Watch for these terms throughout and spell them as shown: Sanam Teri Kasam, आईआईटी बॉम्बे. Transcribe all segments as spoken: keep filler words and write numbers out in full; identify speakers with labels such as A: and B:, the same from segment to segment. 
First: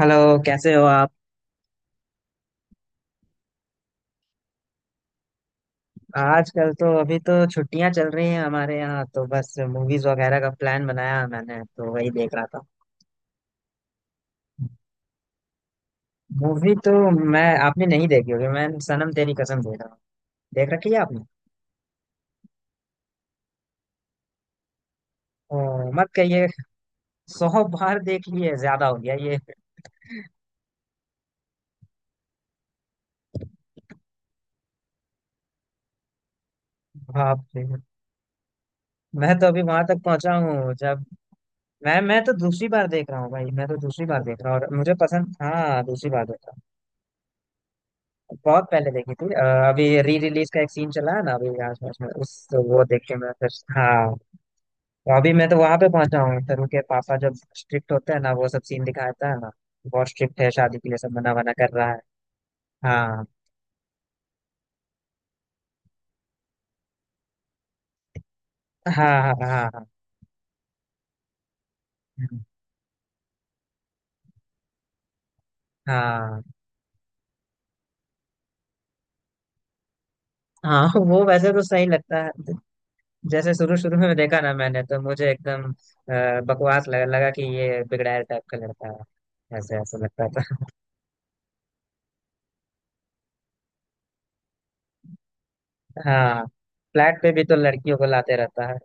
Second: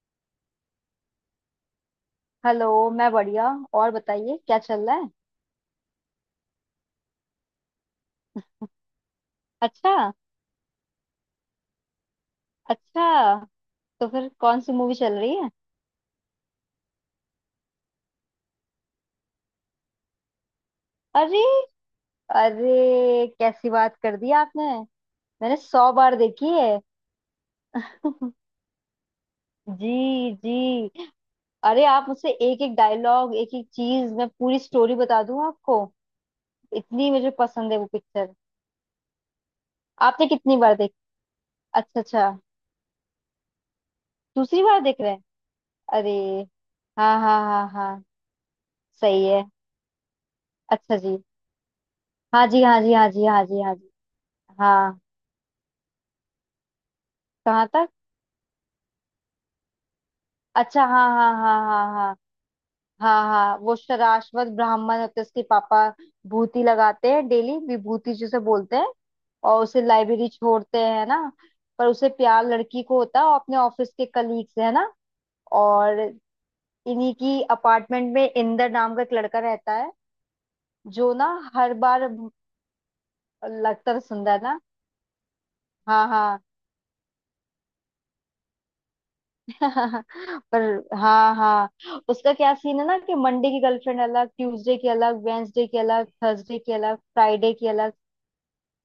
A: Hello. कैसे हो आप?
B: हेलो। मैं बढ़िया। और बताइए क्या चल रहा है।
A: आजकल तो अभी तो छुट्टियां चल रही हैं हमारे यहाँ, तो बस
B: अच्छा
A: मूवीज वगैरह का प्लान बनाया मैंने, तो वही देख रहा था।
B: अच्छा। तो फिर कौन सी मूवी चल रही है।
A: मूवी तो, मैं आपने नहीं देखी होगी, मैं सनम तेरी कसम देख रहा हूँ। देख रखी है आपने?
B: अरे अरे कैसी बात कर दी आपने। मैंने
A: ओ,
B: सौ
A: मत
B: बार
A: कहिए।
B: देखी है।
A: सौ बार देख ली है, ज्यादा हो गया ये।
B: जी जी। अरे आप मुझसे एक एक डायलॉग एक एक चीज मैं पूरी स्टोरी बता दूं आपको। इतनी मुझे
A: बाप रे।
B: पसंद है वो पिक्चर।
A: मैं तो अभी वहां तक
B: आपने
A: पहुंचा
B: कितनी
A: हूँ
B: बार देखी।
A: जब, मैं
B: अच्छा
A: मैं
B: अच्छा।
A: तो दूसरी बार देख रहा हूँ भाई, मैं तो दूसरी बार देख रहा हूँ,
B: दूसरी
A: और
B: बार
A: मुझे
B: देख रहे हैं।
A: पसंद। हाँ, दूसरी
B: अरे।
A: बार देख रहा हूँ।
B: हाँ हाँ हाँ हाँ।
A: बहुत पहले देखी
B: सही
A: थी। अ,
B: है।
A: अभी री रिलीज का एक सीन
B: अच्छा
A: चला
B: जी।
A: है ना, अभी आस पास में, उस
B: हाँ जी हाँ
A: वो
B: जी
A: देख
B: हाँ
A: के
B: जी
A: मैं
B: हाँ
A: फिर।
B: जी हाँ जी।
A: हाँ।
B: हाँ।
A: तो अभी मैं तो वहां पे पहुंचा हूँ, तरुण के पापा जब
B: कहाँ तक।
A: स्ट्रिक्ट होते हैं ना, वो सब सीन दिखाता है ना। बहुत स्ट्रिक्ट है, शादी
B: अच्छा
A: के लिए
B: हाँ
A: सब मना
B: हाँ
A: वना कर
B: हाँ
A: रहा
B: हाँ
A: है।
B: हाँ। हाँ
A: हाँ
B: हाँ वो शराश्वत ब्राह्मण होते हैं, उसके पापा भूति लगाते हैं, डेली विभूति जिसे बोलते हैं।
A: हाँ हाँ
B: और उसे
A: हाँ
B: लाइब्रेरी छोड़ते हैं, है ना। पर उसे
A: हाँ।
B: प्यार लड़की को होता है और अपने ऑफिस के कलीग से, है ना। और
A: हाँ
B: इन्हीं की अपार्टमेंट में इंदर नाम का एक लड़का रहता है।
A: हाँ। हाँ,
B: जो
A: वो
B: ना
A: वैसे तो
B: हर
A: सही
B: बार।
A: लगता है। जैसे शुरू
B: लगता
A: शुरू
B: तो
A: में देखा
B: सुंदर
A: ना
B: ना।
A: मैंने, तो मुझे एकदम
B: हाँ
A: अ,
B: हाँ।
A: बकवास लगा लगा कि ये बिगड़ैल टाइप का लड़का है, ऐसे ऐसे लगता था।
B: पर हाँ हाँ, उसका क्या सीन है ना कि मंडे की गर्लफ्रेंड अलग, ट्यूसडे की अलग, वेंसडे की अलग,
A: हाँ।
B: थर्सडे की अलग,
A: फ्लैट पे भी
B: फ्राइडे
A: तो
B: की अलग।
A: लड़कियों को लाते रहता है।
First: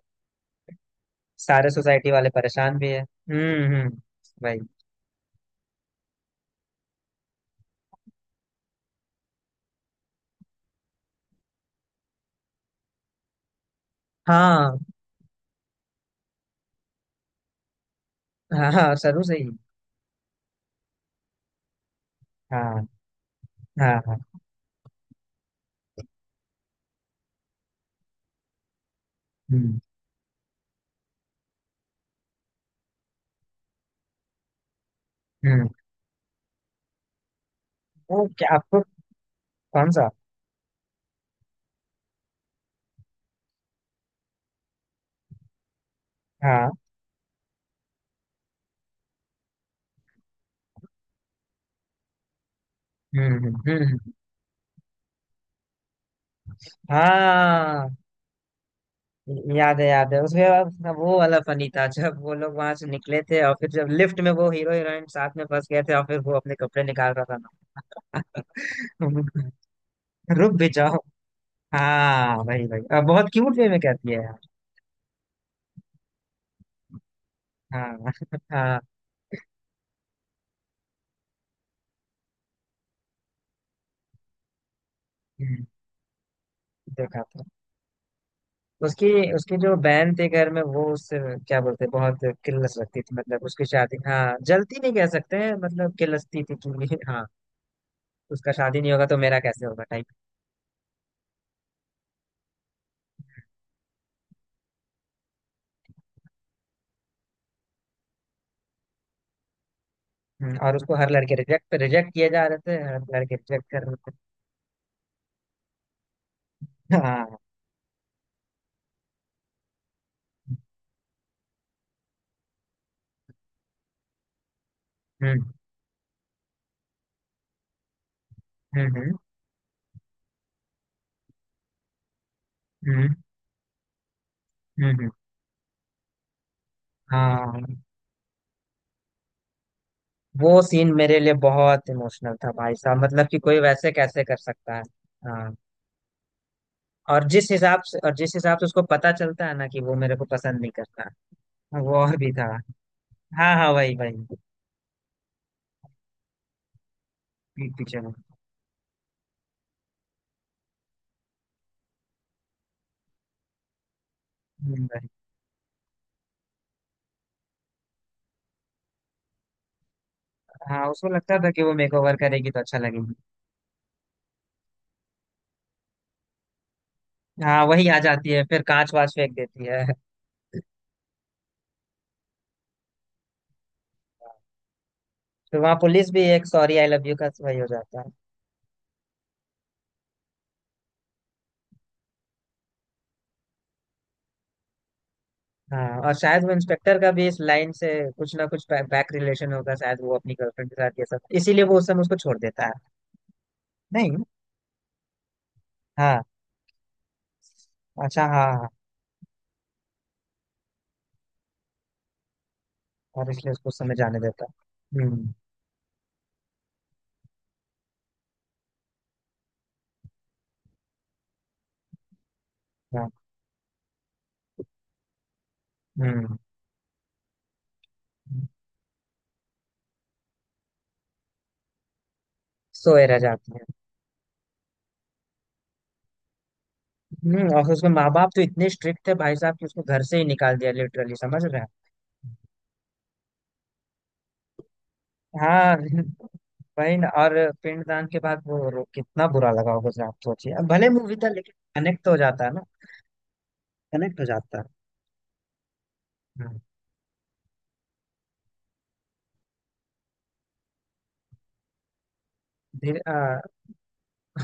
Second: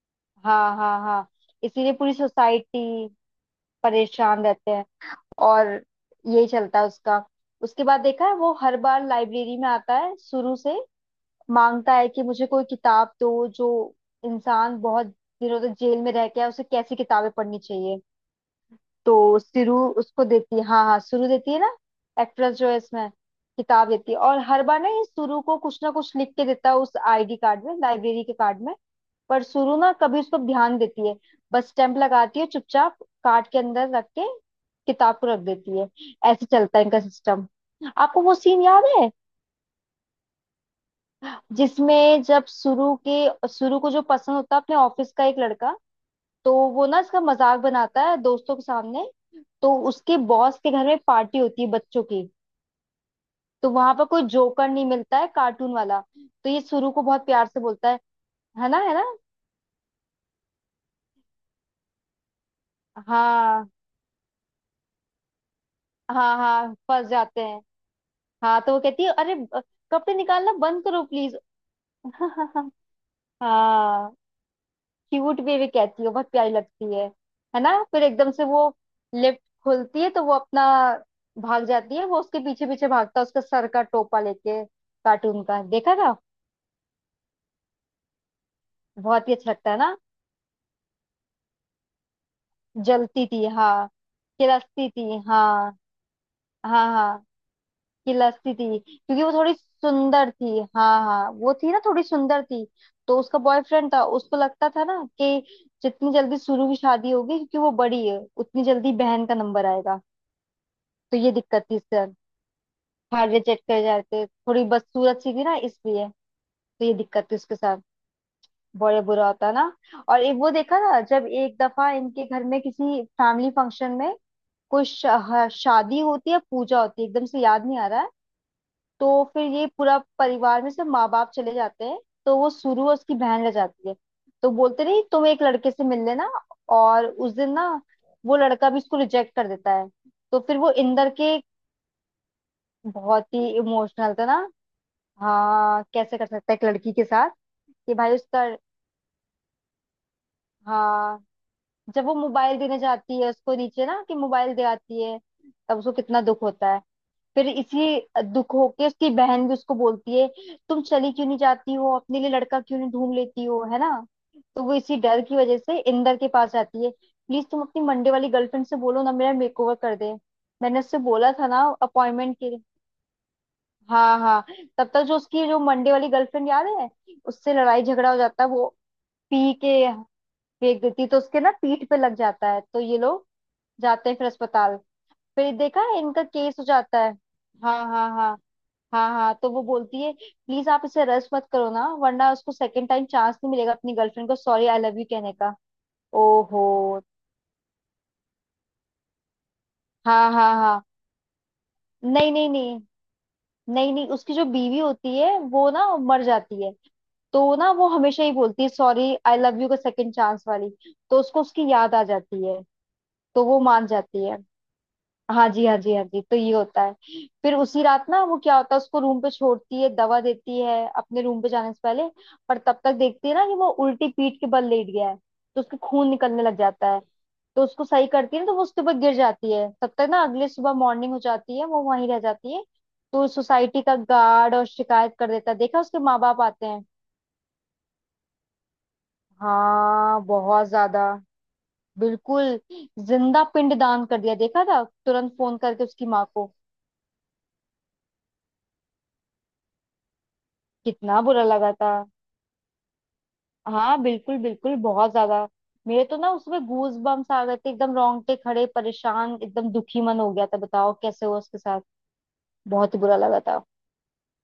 B: हाँ हाँ हाँ।
A: सारे
B: इसीलिए
A: सोसाइटी
B: पूरी
A: वाले परेशान
B: सोसाइटी
A: भी है। हम्म हम्म।
B: परेशान
A: भाई।
B: रहते हैं। और यही चलता है उसका। उसके बाद देखा है वो हर बार लाइब्रेरी में आता है शुरू से। मांगता है कि मुझे कोई किताब दो जो
A: हाँ
B: इंसान बहुत दिनों तक जेल में रह के आया, उसे कैसी किताबें पढ़नी चाहिए।
A: हाँ हाँ, सरू से
B: तो
A: ही।
B: सिरु उसको देती है। हाँ हाँ सुरु देती है ना, एक्ट्रेस जो
A: हाँ
B: है इसमें। किताब
A: हाँ
B: देती
A: हाँ।
B: है और हर बार ना ये सुरु को कुछ ना कुछ लिख के देता है उस आईडी कार्ड में, लाइब्रेरी के कार्ड में। पर सुरु
A: हम्म
B: ना कभी उसको ध्यान देती है। बस स्टैंप लगाती है चुपचाप, कार्ड के अंदर रख के किताब को रख
A: हम्म।
B: देती है। ऐसे चलता है इनका सिस्टम। आपको
A: वो
B: वो
A: क्या
B: सीन
A: आपको,
B: याद है
A: कौन सा?
B: जिसमें जब सुरु के सुरु को जो पसंद होता है अपने ऑफिस का एक लड़का, तो
A: हाँ।
B: वो ना इसका मजाक बनाता है दोस्तों के सामने। तो उसके बॉस के घर में पार्टी होती है बच्चों की।
A: हम्म हम्म
B: तो
A: हम्म
B: वहां पर
A: हम्म।
B: कोई जोकर नहीं मिलता है कार्टून वाला, तो ये सुरु को बहुत प्यार से
A: हाँ,
B: बोलता है। है ना, है ना।
A: याद है याद है उसमें। अब वो वाला फनी था जब वो लोग वहां से निकले थे, और फिर
B: हाँ
A: जब लिफ्ट में वो हीरो हीरोइन साथ में फंस गए थे, और फिर वो
B: हाँ
A: अपने
B: हाँ
A: कपड़े
B: फंस
A: निकाल रहा
B: जाते
A: था।
B: हैं। हाँ तो वो
A: ना।
B: कहती है अरे ब- कपड़े
A: रुक
B: निकालना
A: भी
B: बंद
A: जाओ।
B: करो प्लीज।
A: हाँ भाई भाई, अब बहुत क्यूट वे में
B: हाँ
A: कहती है यार।
B: क्यूट भी भी कहती है, बहुत प्यारी लगती है। है ना
A: हाँ।
B: फिर एकदम से वो
A: हाँ।
B: लिफ्ट खुलती है तो वो अपना भाग जाती है, वो उसके पीछे पीछे भागता है उसका सर का टोपा लेके, कार्टून का,
A: हम्म,
B: देखा था।
A: देखा था। उसकी,
B: बहुत ही अच्छा
A: उसकी
B: लगता
A: जो
B: है ना।
A: बहन थी घर में, वो उससे क्या बोलते हैं, बहुत किल्लस रखती थी,
B: जलती
A: मतलब
B: थी
A: उसकी
B: हाँ।
A: शादी, हाँ, जलती
B: खिलस्ती
A: नहीं कह
B: थी
A: सकते हैं,
B: हाँ
A: मतलब किल्लसती थी
B: हाँ
A: कि
B: हाँ।
A: हाँ। उसका
B: खिलस्ती थी
A: शादी नहीं होगा तो
B: क्योंकि वो
A: मेरा
B: थोड़ी
A: कैसे होगा टाइप।
B: सुंदर थी। हाँ हाँ वो थी ना, थोड़ी सुंदर थी। तो उसका बॉयफ्रेंड था, उसको लगता था ना कि जितनी जल्दी सुरु की शादी होगी क्योंकि वो बड़ी है, उतनी जल्दी बहन का नंबर आएगा।
A: हम्म, और उसको हर
B: तो ये
A: लड़के
B: दिक्कत
A: रिजेक्ट
B: थी इसके
A: रिजेक्ट
B: साथ।
A: किए जा रहे थे, हर
B: हार्ट
A: लड़के
B: रिजेक्ट
A: रिजेक्ट
B: कर
A: कर रहे थे।
B: जाते, थोड़ी बदसूरत सी थी ना इसलिए। तो ये दिक्कत थी
A: हाँ।
B: उसके साथ। बड़े बुरा होता ना। और एक वो देखा था जब एक दफा इनके घर में किसी फैमिली फंक्शन में कोई शा,
A: हम्म
B: हाँ, शादी होती है, पूजा होती है, एकदम से याद नहीं आ रहा है।
A: हम्म हम्म
B: तो फिर ये पूरा परिवार में से माँ बाप चले जाते हैं। तो वो सुरु और उसकी
A: हम्म।
B: बहन रह जाती है। तो बोलते
A: हम्म,
B: नहीं
A: हम्म,
B: तुम एक लड़के से मिल लेना। और उस दिन
A: हाँ।
B: ना वो लड़का भी इसको रिजेक्ट कर देता है। तो फिर
A: वो
B: वो
A: सीन
B: इंदर
A: मेरे लिए
B: के।
A: बहुत इमोशनल था भाई साहब,
B: बहुत
A: मतलब कि
B: ही
A: कोई वैसे
B: इमोशनल
A: कैसे
B: था
A: कर
B: ना।
A: सकता है? हाँ,
B: हाँ कैसे कर सकता है एक लड़की के
A: और
B: साथ।
A: जिस हिसाब
B: कि
A: से, और
B: भाई
A: जिस
B: उसका।
A: हिसाब से उसको पता चलता है ना कि वो मेरे को पसंद नहीं करता,
B: हाँ
A: वो
B: जब वो
A: और भी था।
B: मोबाइल देने जाती है
A: हाँ
B: उसको
A: हाँ,
B: नीचे,
A: वही
B: ना कि
A: वही।
B: मोबाइल दे आती है, तब उसको कितना दुख होता है। फिर
A: पीठ पीछे
B: इसी
A: में।
B: दुख होके उसकी बहन भी उसको बोलती है तुम चली क्यों नहीं जाती हो, अपने लिए लड़का क्यों नहीं ढूंढ लेती हो, है ना। तो वो
A: हम्म,
B: इसी
A: वही।
B: डर की वजह से इंदर के पास जाती है, प्लीज तुम अपनी मंडे वाली गर्लफ्रेंड से बोलो ना, मेरा मेकओवर कर दे। मैंने
A: हाँ,
B: उससे
A: उसको
B: बोला
A: लगता
B: था
A: था
B: ना
A: कि वो मेकओवर
B: अपॉइंटमेंट के
A: करेगी तो
B: लिए।
A: अच्छा लगेगी।
B: हाँ हाँ। तब तक जो उसकी जो मंडे वाली गर्लफ्रेंड याद है, उससे
A: हाँ,
B: लड़ाई
A: वही आ
B: झगड़ा हो
A: जाती है,
B: जाता है।
A: फिर
B: वो
A: कांच वाच फेंक
B: पी
A: देती है।
B: के फेंक देती है, तो उसके ना पीठ पे लग जाता है। तो ये लोग जाते हैं फिर अस्पताल। फिर
A: फिर वहाँ
B: देखा है
A: पुलिस भी,
B: इनका
A: एक
B: केस हो
A: सॉरी आई
B: जाता
A: लव
B: है।
A: यू का वही हो
B: हाँ
A: जाता
B: हाँ
A: है।
B: हाँ हाँ हाँ तो वो बोलती है प्लीज आप इसे रस मत करो ना, वरना उसको सेकंड टाइम चांस नहीं मिलेगा अपनी गर्लफ्रेंड को सॉरी आई लव यू कहने का।
A: हाँ, और शायद वो इंस्पेक्टर
B: ओहो।
A: का भी इस लाइन से कुछ ना कुछ बैक रिलेशन होगा, शायद वो
B: हाँ
A: अपनी
B: हाँ
A: गर्लफ्रेंड के
B: हाँ।
A: साथ, ये सब इसीलिए वो उस समय उसको
B: नहीं
A: छोड़
B: नहीं
A: देता है।
B: नहीं। नहीं नहीं
A: नहीं।
B: उसकी जो बीवी होती है वो ना मर
A: हाँ।
B: जाती है। तो ना वो हमेशा
A: अच्छा,
B: ही
A: हाँ हाँ
B: बोलती है
A: हाँ।
B: सॉरी आई लव यू का सेकंड चांस वाली। तो उसको उसकी याद आ जाती है।
A: और
B: तो
A: इसलिए
B: वो
A: उसको उस
B: मान
A: समय जाने
B: जाती है।
A: देता है। हम्म।
B: हाँ जी हाँ जी हाँ जी तो ये होता है। फिर उसी रात ना वो क्या होता है, उसको रूम पे छोड़ती है, दवा देती है अपने रूम पे जाने से पहले। पर तब तक
A: हाँ।
B: देखती है ना कि वो उल्टी पीठ के बल लेट गया है तो उसके खून
A: हम्म।
B: निकलने लग जाता है। तो उसको सही करती है ना, तो वो उसके ऊपर गिर जाती है, तब तक ना अगले सुबह मॉर्निंग हो जाती है, वो वहीं रह जाती है।
A: सोए रह
B: तो
A: जाती है।
B: सोसाइटी का गार्ड और शिकायत कर देता है, देखा, उसके माँ बाप आते हैं।
A: हम्म, और उसके माँ बाप तो इतने स्ट्रिक्ट थे भाई साहब कि उसको घर से
B: हाँ
A: ही निकाल
B: बहुत
A: दिया
B: ज्यादा।
A: लिटरली, समझ रहे हैं?
B: बिल्कुल। जिंदा पिंड दान कर दिया, देखा था, तुरंत फोन
A: हाँ।
B: करके उसकी माँ को।
A: वही ना, और पिंडदान के बाद वो रो, कितना बुरा लगा होगा सर, आप सोचिए, अब भले मूवी
B: कितना
A: था
B: बुरा
A: लेकिन
B: लगा था।
A: कनेक्ट तो हो जाता है ना।
B: हाँ
A: कनेक्ट हो
B: बिल्कुल
A: जाता है।
B: बिल्कुल, बहुत ज्यादा। मेरे तो ना
A: हाँ।
B: उसमें गूज बम्स आ गए थे, एकदम रोंगटे खड़े, परेशान, एकदम दुखी मन हो गया था, बताओ कैसे हुआ उसके साथ। बहुत ही
A: फिर
B: बुरा
A: आ,
B: लगा था।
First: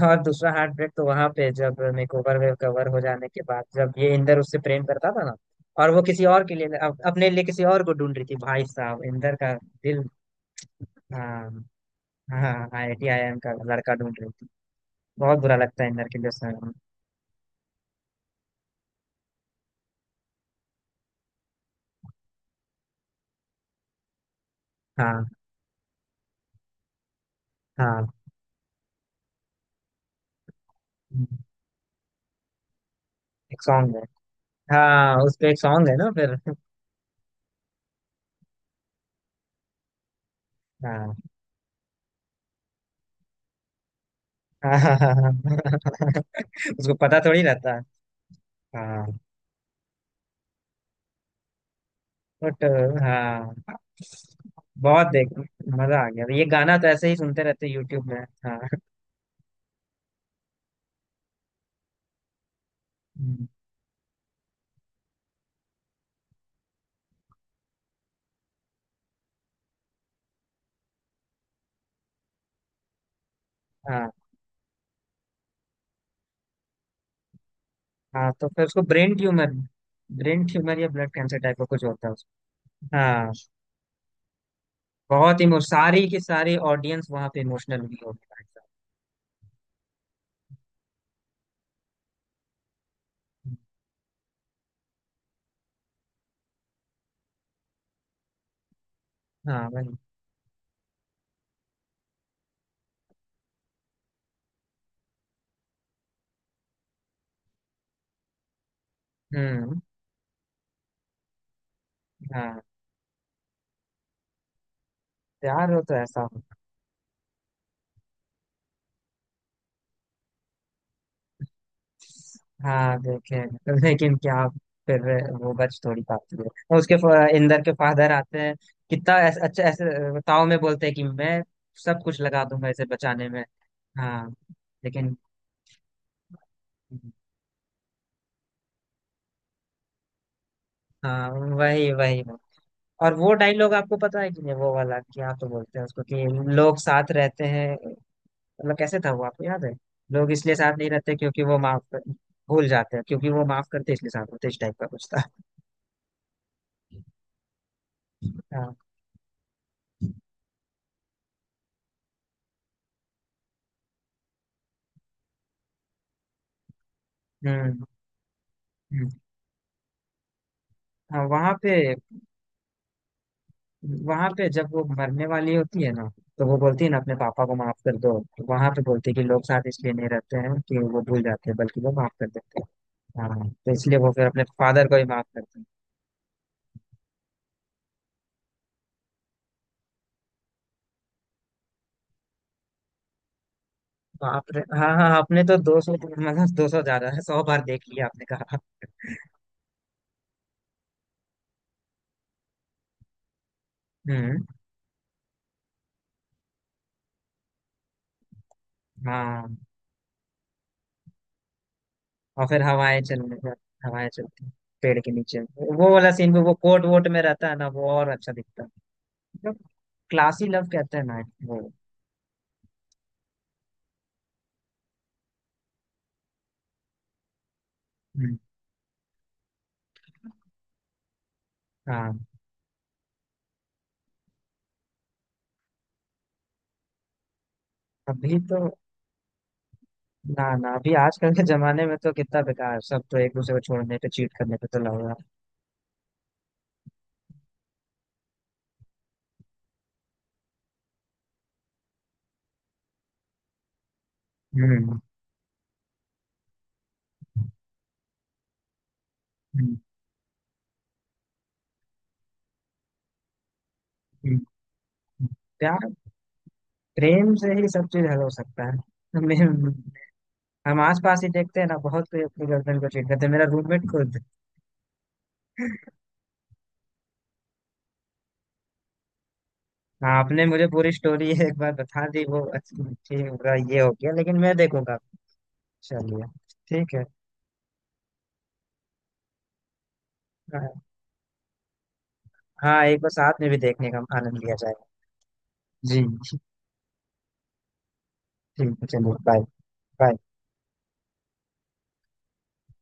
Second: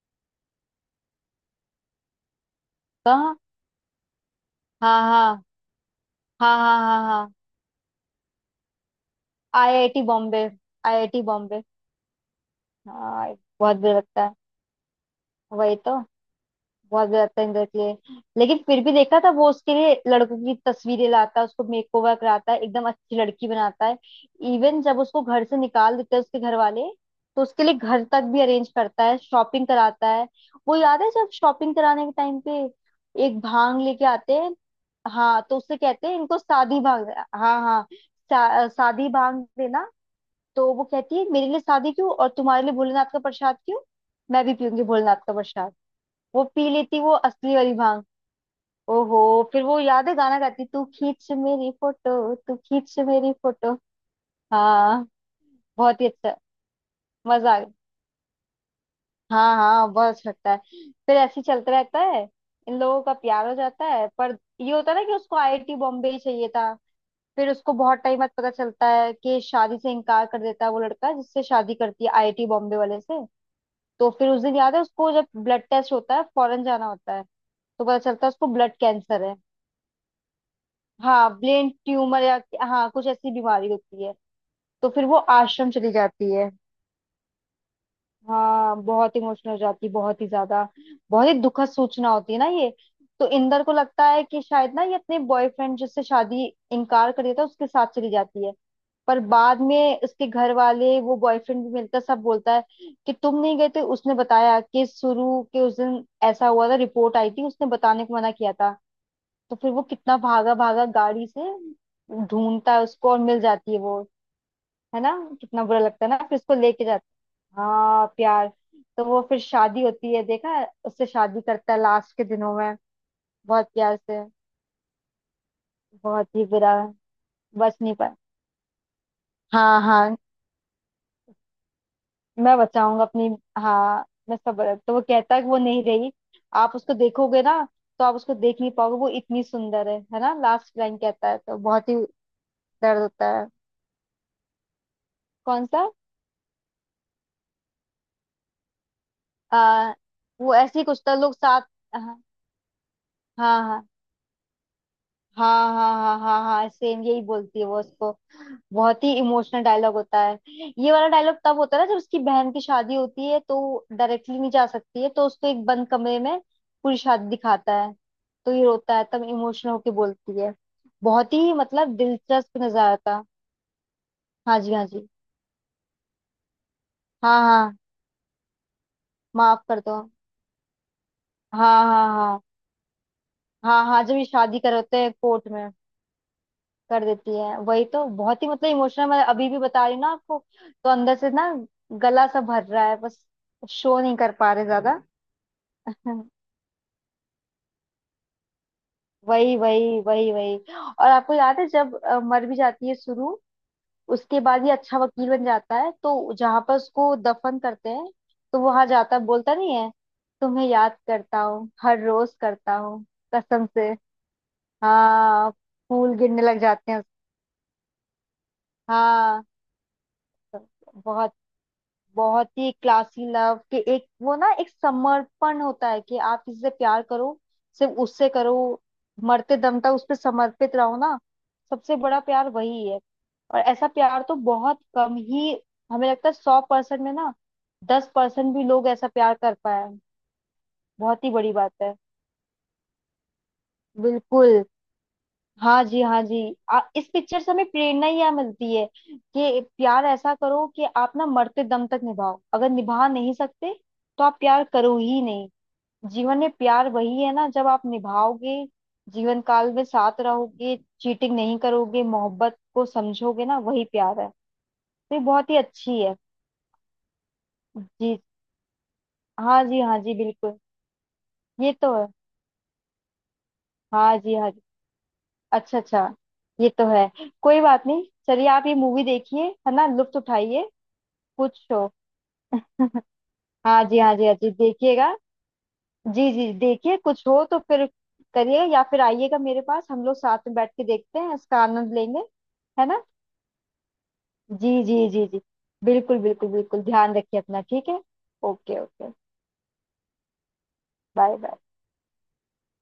A: और दूसरा हार्ट ब्रेक तो वहां पे, जब मेकओवर में कवर हो जाने
B: कहाँ।
A: के बाद, जब ये इंदर उससे प्रेम
B: हाँ
A: करता था
B: हाँ
A: ना, और वो किसी और के
B: हाँ
A: लिए,
B: हाँ
A: अप-
B: हाँ
A: अपने
B: हाँ।
A: लिए किसी और को ढूंढ रही थी भाई साहब, इंदर का
B: आईआईटी
A: दिल।
B: बॉम्बे। आईआईटी बॉम्बे।
A: हाँ हाँ, आई आई टी आई
B: हाँ
A: एम का
B: बहुत बुरा
A: लड़का ढूंढ
B: लगता
A: रही
B: है।
A: थी। बहुत बुरा
B: वही
A: लगता है
B: तो।
A: इंदर के लिए।
B: बहुत ज्यादा तंग करती है। लेकिन फिर भी देखा था वो उसके लिए लड़कों की तस्वीरें लाता है, उसको मेकओवर कराता है, एकदम अच्छी लड़की बनाता है। इवन जब उसको
A: हाँ
B: घर से निकाल देते हैं उसके घर वाले, तो उसके लिए घर
A: हाँ।
B: तक भी अरेंज करता है, शॉपिंग कराता है। वो याद है जब
A: हम्म,
B: शॉपिंग कराने के टाइम पे एक
A: एक
B: भांग
A: सॉन्ग है।
B: लेके आते हैं।
A: हाँ, उस
B: हाँ
A: पे
B: तो
A: एक
B: उससे
A: सॉन्ग है
B: कहते
A: ना,
B: हैं
A: फिर।
B: इनको शादी भांग। हाँ हाँ शा- शादी भांग देना। तो वो
A: हाँ।
B: कहती है मेरे लिए शादी क्यों और तुम्हारे लिए भोलेनाथ का प्रसाद क्यों, मैं भी
A: हाँ
B: पीऊंगी
A: हाँ हाँ
B: भोलेनाथ
A: हाँ।
B: का प्रसाद। वो पी
A: उसको
B: लेती वो
A: पता थोड़ी
B: असली
A: रहता
B: वाली
A: है।
B: भांग।
A: हाँ।
B: ओहो। फिर वो याद है गाना गाती, तू खींच मेरी फोटो, तू
A: बट।
B: खींच मेरी फोटो।
A: हाँ,
B: हाँ
A: बहुत देख मजा
B: बहुत ही
A: आ गया,
B: अच्छा,
A: ये गाना तो ऐसे ही सुनते
B: मजा आ
A: रहते
B: गया।
A: यूट्यूब में। हाँ।
B: हाँ हाँ बहुत अच्छा लगता है। फिर ऐसे ही चलता रहता है, इन लोगों का
A: हम्म,
B: प्यार हो जाता है, पर ये होता है ना कि उसको आईआईटी बॉम्बे ही चाहिए था। फिर उसको बहुत टाइम बाद पता चलता है कि शादी से इनकार कर देता है वो लड़का जिससे शादी करती है, आईआईटी बॉम्बे वाले से। तो
A: हाँ।
B: फिर उस दिन याद है उसको जब ब्लड टेस्ट होता है, फॉरेन जाना होता है, तो पता चलता है
A: हाँ तो
B: उसको
A: फिर
B: ब्लड
A: उसको ब्रेन
B: कैंसर है।
A: ट्यूमर, ब्रेन ट्यूमर या ब्लड
B: हाँ
A: कैंसर टाइप का
B: ब्रेन
A: कुछ होता है
B: ट्यूमर या,
A: उसको।
B: हाँ कुछ
A: हाँ।
B: ऐसी बीमारी होती है। तो फिर वो
A: बहुत इमो
B: आश्रम चली
A: सारी की
B: जाती है।
A: सारी ऑडियंस वहां पे इमोशनल हुई होगी भाई साहब।
B: हाँ बहुत इमोशनल हो जाती है, बहुत ही ज्यादा। बहुत ही दुखद सूचना होती है ना ये। तो इंदर को लगता है कि शायद ना ये अपने बॉयफ्रेंड जिससे शादी इनकार कर दिया था उसके साथ चली जाती है। पर बाद
A: हाँ भाई।
B: में उसके घर वाले वो बॉयफ्रेंड भी मिलता है, सब बोलता है कि तुम नहीं गए थे, उसने बताया कि शुरू के उस दिन ऐसा हुआ था, रिपोर्ट आई थी, उसने बताने को मना किया था। तो फिर
A: हम्म।
B: वो कितना भागा भागा गाड़ी से
A: हाँ।
B: ढूंढता है उसको और मिल जाती है वो, है ना। कितना
A: प्यार
B: बुरा
A: हो तो
B: लगता है ना,
A: ऐसा
B: फिर
A: हो।
B: उसको लेके जाता है। हाँ प्यार। तो वो फिर शादी होती है, देखा है? उससे शादी करता है लास्ट के दिनों में,
A: हाँ, देखे
B: बहुत
A: हैं।
B: प्यार
A: लेकिन
B: से।
A: क्या फिर वो बच थोड़ी
B: बहुत
A: पाती
B: ही
A: है?
B: बुरा।
A: उसके फ- इंदर के
B: बच नहीं
A: फादर
B: पाया।
A: आते हैं, कितना ऐस, अच्छा
B: हाँ हाँ।
A: ऐसे ताव में बोलते हैं कि मैं सब कुछ लगा
B: मैं
A: दूंगा इसे
B: बचाऊंगा अपनी,
A: बचाने में।
B: हाँ
A: हाँ।
B: मैं सबर, तो वो
A: लेकिन
B: कहता है कि वो नहीं रही। आप उसको देखोगे ना, तो आप उसको देख नहीं पाओगे, वो इतनी सुंदर है है ना, लास्ट लाइन कहता
A: हाँ,
B: है, तो बहुत
A: वही
B: ही
A: वही वही।
B: दर्द
A: और
B: होता
A: वो
B: है।
A: डायलॉग आपको पता है कि नहीं, वो वाला क्या तो
B: कौन
A: बोलते हैं
B: सा।
A: उसको कि लोग साथ रहते हैं, मतलब कैसे था वो आपको
B: आ,
A: याद है? लोग इसलिए
B: वो
A: साथ
B: ऐसे ही
A: नहीं
B: कुछ
A: रहते
B: तो लोग
A: क्योंकि वो
B: साथ।
A: माफ कर,
B: हाँ
A: भूल जाते हैं, क्योंकि वो
B: हाँ
A: माफ
B: हाँ
A: करते हैं, इसलिए साथ होते हैं, इस टाइप का कुछ था।
B: हाँ हाँ हाँ हाँ सेम यही बोलती है वो उसको।
A: हाँ।
B: बहुत ही इमोशनल डायलॉग होता है। ये वाला डायलॉग तब होता है ना जब उसकी बहन की शादी होती है, तो डायरेक्टली नहीं जा सकती है, तो उसको एक बंद कमरे में पूरी शादी दिखाता
A: हम्म
B: है। तो ये रोता है,
A: हम्म।
B: तब इमोशनल होके बोलती है।
A: हाँ
B: बहुत
A: वहां
B: ही
A: पे,
B: मतलब दिलचस्प नजारा था।
A: वहां पे
B: हाँ
A: जब
B: जी
A: वो
B: हाँ जी।
A: मरने वाली होती है ना, तो वो बोलती है ना अपने
B: हाँ
A: पापा को माफ
B: हाँ।
A: कर दो, वहां पे बोलती है कि लोग
B: माफ
A: साथ
B: कर
A: इसलिए
B: दो।
A: नहीं रहते हैं कि वो भूल जाते हैं,
B: हाँ
A: बल्कि वो
B: हाँ
A: माफ कर
B: हाँ
A: देते हैं। हाँ, तो
B: हाँ।
A: इसलिए
B: हाँ
A: वो
B: जब
A: फिर
B: ये
A: अपने
B: शादी कर
A: फादर को
B: होते
A: ही
B: हैं
A: माफ
B: कोर्ट
A: करते
B: में
A: हैं।
B: कर देती है वही, तो बहुत ही मतलब इमोशनल, मैं अभी भी बता रही हूँ ना आपको, तो अंदर से ना गला सा भर रहा है बस, शो नहीं कर
A: बाप
B: पा
A: रे,
B: रहे
A: हाँ
B: ज्यादा।
A: हाँ, आपने तो दो सौ,
B: हम्म।
A: मतलब दो सौ ज्यादा है, सौ बार देख लिया आपने, कहा।
B: वही वही वही वही। और आपको याद है जब अ, मर भी जाती है शुरू, उसके
A: हम्म।
B: बाद ये अच्छा वकील बन जाता है, तो जहां पर उसको दफन करते हैं, तो वो वहां जाता है, बोलता
A: हाँ,
B: नहीं है, तुम्हें याद करता हूँ हर रोज
A: और फिर
B: करता
A: हवाएं
B: हूँ
A: चलने पर,
B: कसम से।
A: हवाएं चलती हैं, पेड़ के नीचे,
B: हाँ
A: वो वाला
B: फूल
A: सीन भी,
B: गिरने
A: वो
B: लग
A: कोट
B: जाते हैं।
A: वोट में रहता है ना, वो और अच्छा दिखता
B: हाँ
A: है। क्लासी लव कहते हैं ना,
B: बहुत।
A: वो।
B: बहुत ही क्लासी लव कि एक वो ना एक समर्पण होता है कि आप किसी से प्यार करो, सिर्फ उससे
A: हम्म,
B: करो, मरते दम तक उस पर समर्पित रहो ना, सबसे
A: हाँ।
B: बड़ा प्यार वही है। और ऐसा प्यार तो बहुत कम ही हमें लगता है, सौ परसेंट में ना दस
A: अभी
B: परसेंट
A: तो,
B: भी लोग ऐसा प्यार कर पाए।
A: ना ना, अभी
B: बहुत ही
A: आजकल के
B: बड़ी बात
A: जमाने
B: है।
A: में तो कितना बेकार, सब तो एक दूसरे को छोड़ने पे, चीट
B: बिल्कुल।
A: करने पे तो लग रहा है।
B: हाँ जी हाँ जी। आ, इस पिक्चर से हमें प्रेरणा ही यह मिलती है कि प्यार ऐसा करो कि आप ना मरते दम तक निभाओ, अगर निभा नहीं सकते तो आप प्यार करो
A: हम्म
B: ही नहीं। जीवन में प्यार वही है ना जब आप निभाओगे, जीवन काल
A: हम्म,
B: में साथ रहोगे, चीटिंग नहीं करोगे, मोहब्बत को समझोगे ना, वही प्यार है।
A: हम्म,
B: तो ये
A: हम्म।
B: बहुत ही
A: प्यार,
B: अच्छी है।
A: प्रेम से ही सब चीज
B: जी
A: हल हो सकता है।
B: हाँ
A: हमें-
B: जी हाँ जी बिल्कुल।
A: हम आस पास ही देखते हैं
B: ये
A: ना,
B: तो है।
A: बहुत कोई अपनी गर्लफ्रेंड को चीट करते हैं, मेरा रूममेट खुद।
B: हाँ जी हाँ जी। अच्छा अच्छा। ये तो है। कोई बात नहीं, चलिए आप ये मूवी देखिए, है ना,
A: हाँ,
B: लुत्फ
A: आपने
B: उठाइए।
A: मुझे पूरी स्टोरी एक
B: कुछ।
A: बार बता दी, वो अच्छी, ठीक होगा, ये
B: हाँ
A: हो
B: जी
A: गया,
B: हाँ जी हाँ
A: लेकिन
B: जी
A: मैं देखूंगा।
B: देखिएगा। जी
A: चलिए।
B: जी
A: ठीक
B: देखिए,
A: है।
B: कुछ हो तो फिर करिएगा, या फिर आइएगा मेरे पास, हम लोग साथ में बैठ
A: हाँ।
B: के देखते हैं, इसका आनंद लेंगे,
A: हाँ,
B: है
A: एक
B: ना।
A: बार साथ में भी देखने का आनंद लिया
B: जी
A: जाएगा।
B: जी जी जी। बिल्कुल
A: जी।
B: बिल्कुल बिल्कुल। ध्यान रखिए अपना, ठीक है।
A: ठीक
B: ओके
A: है,
B: ओके।
A: चलिए, बाय। बाय।
B: Bye bye.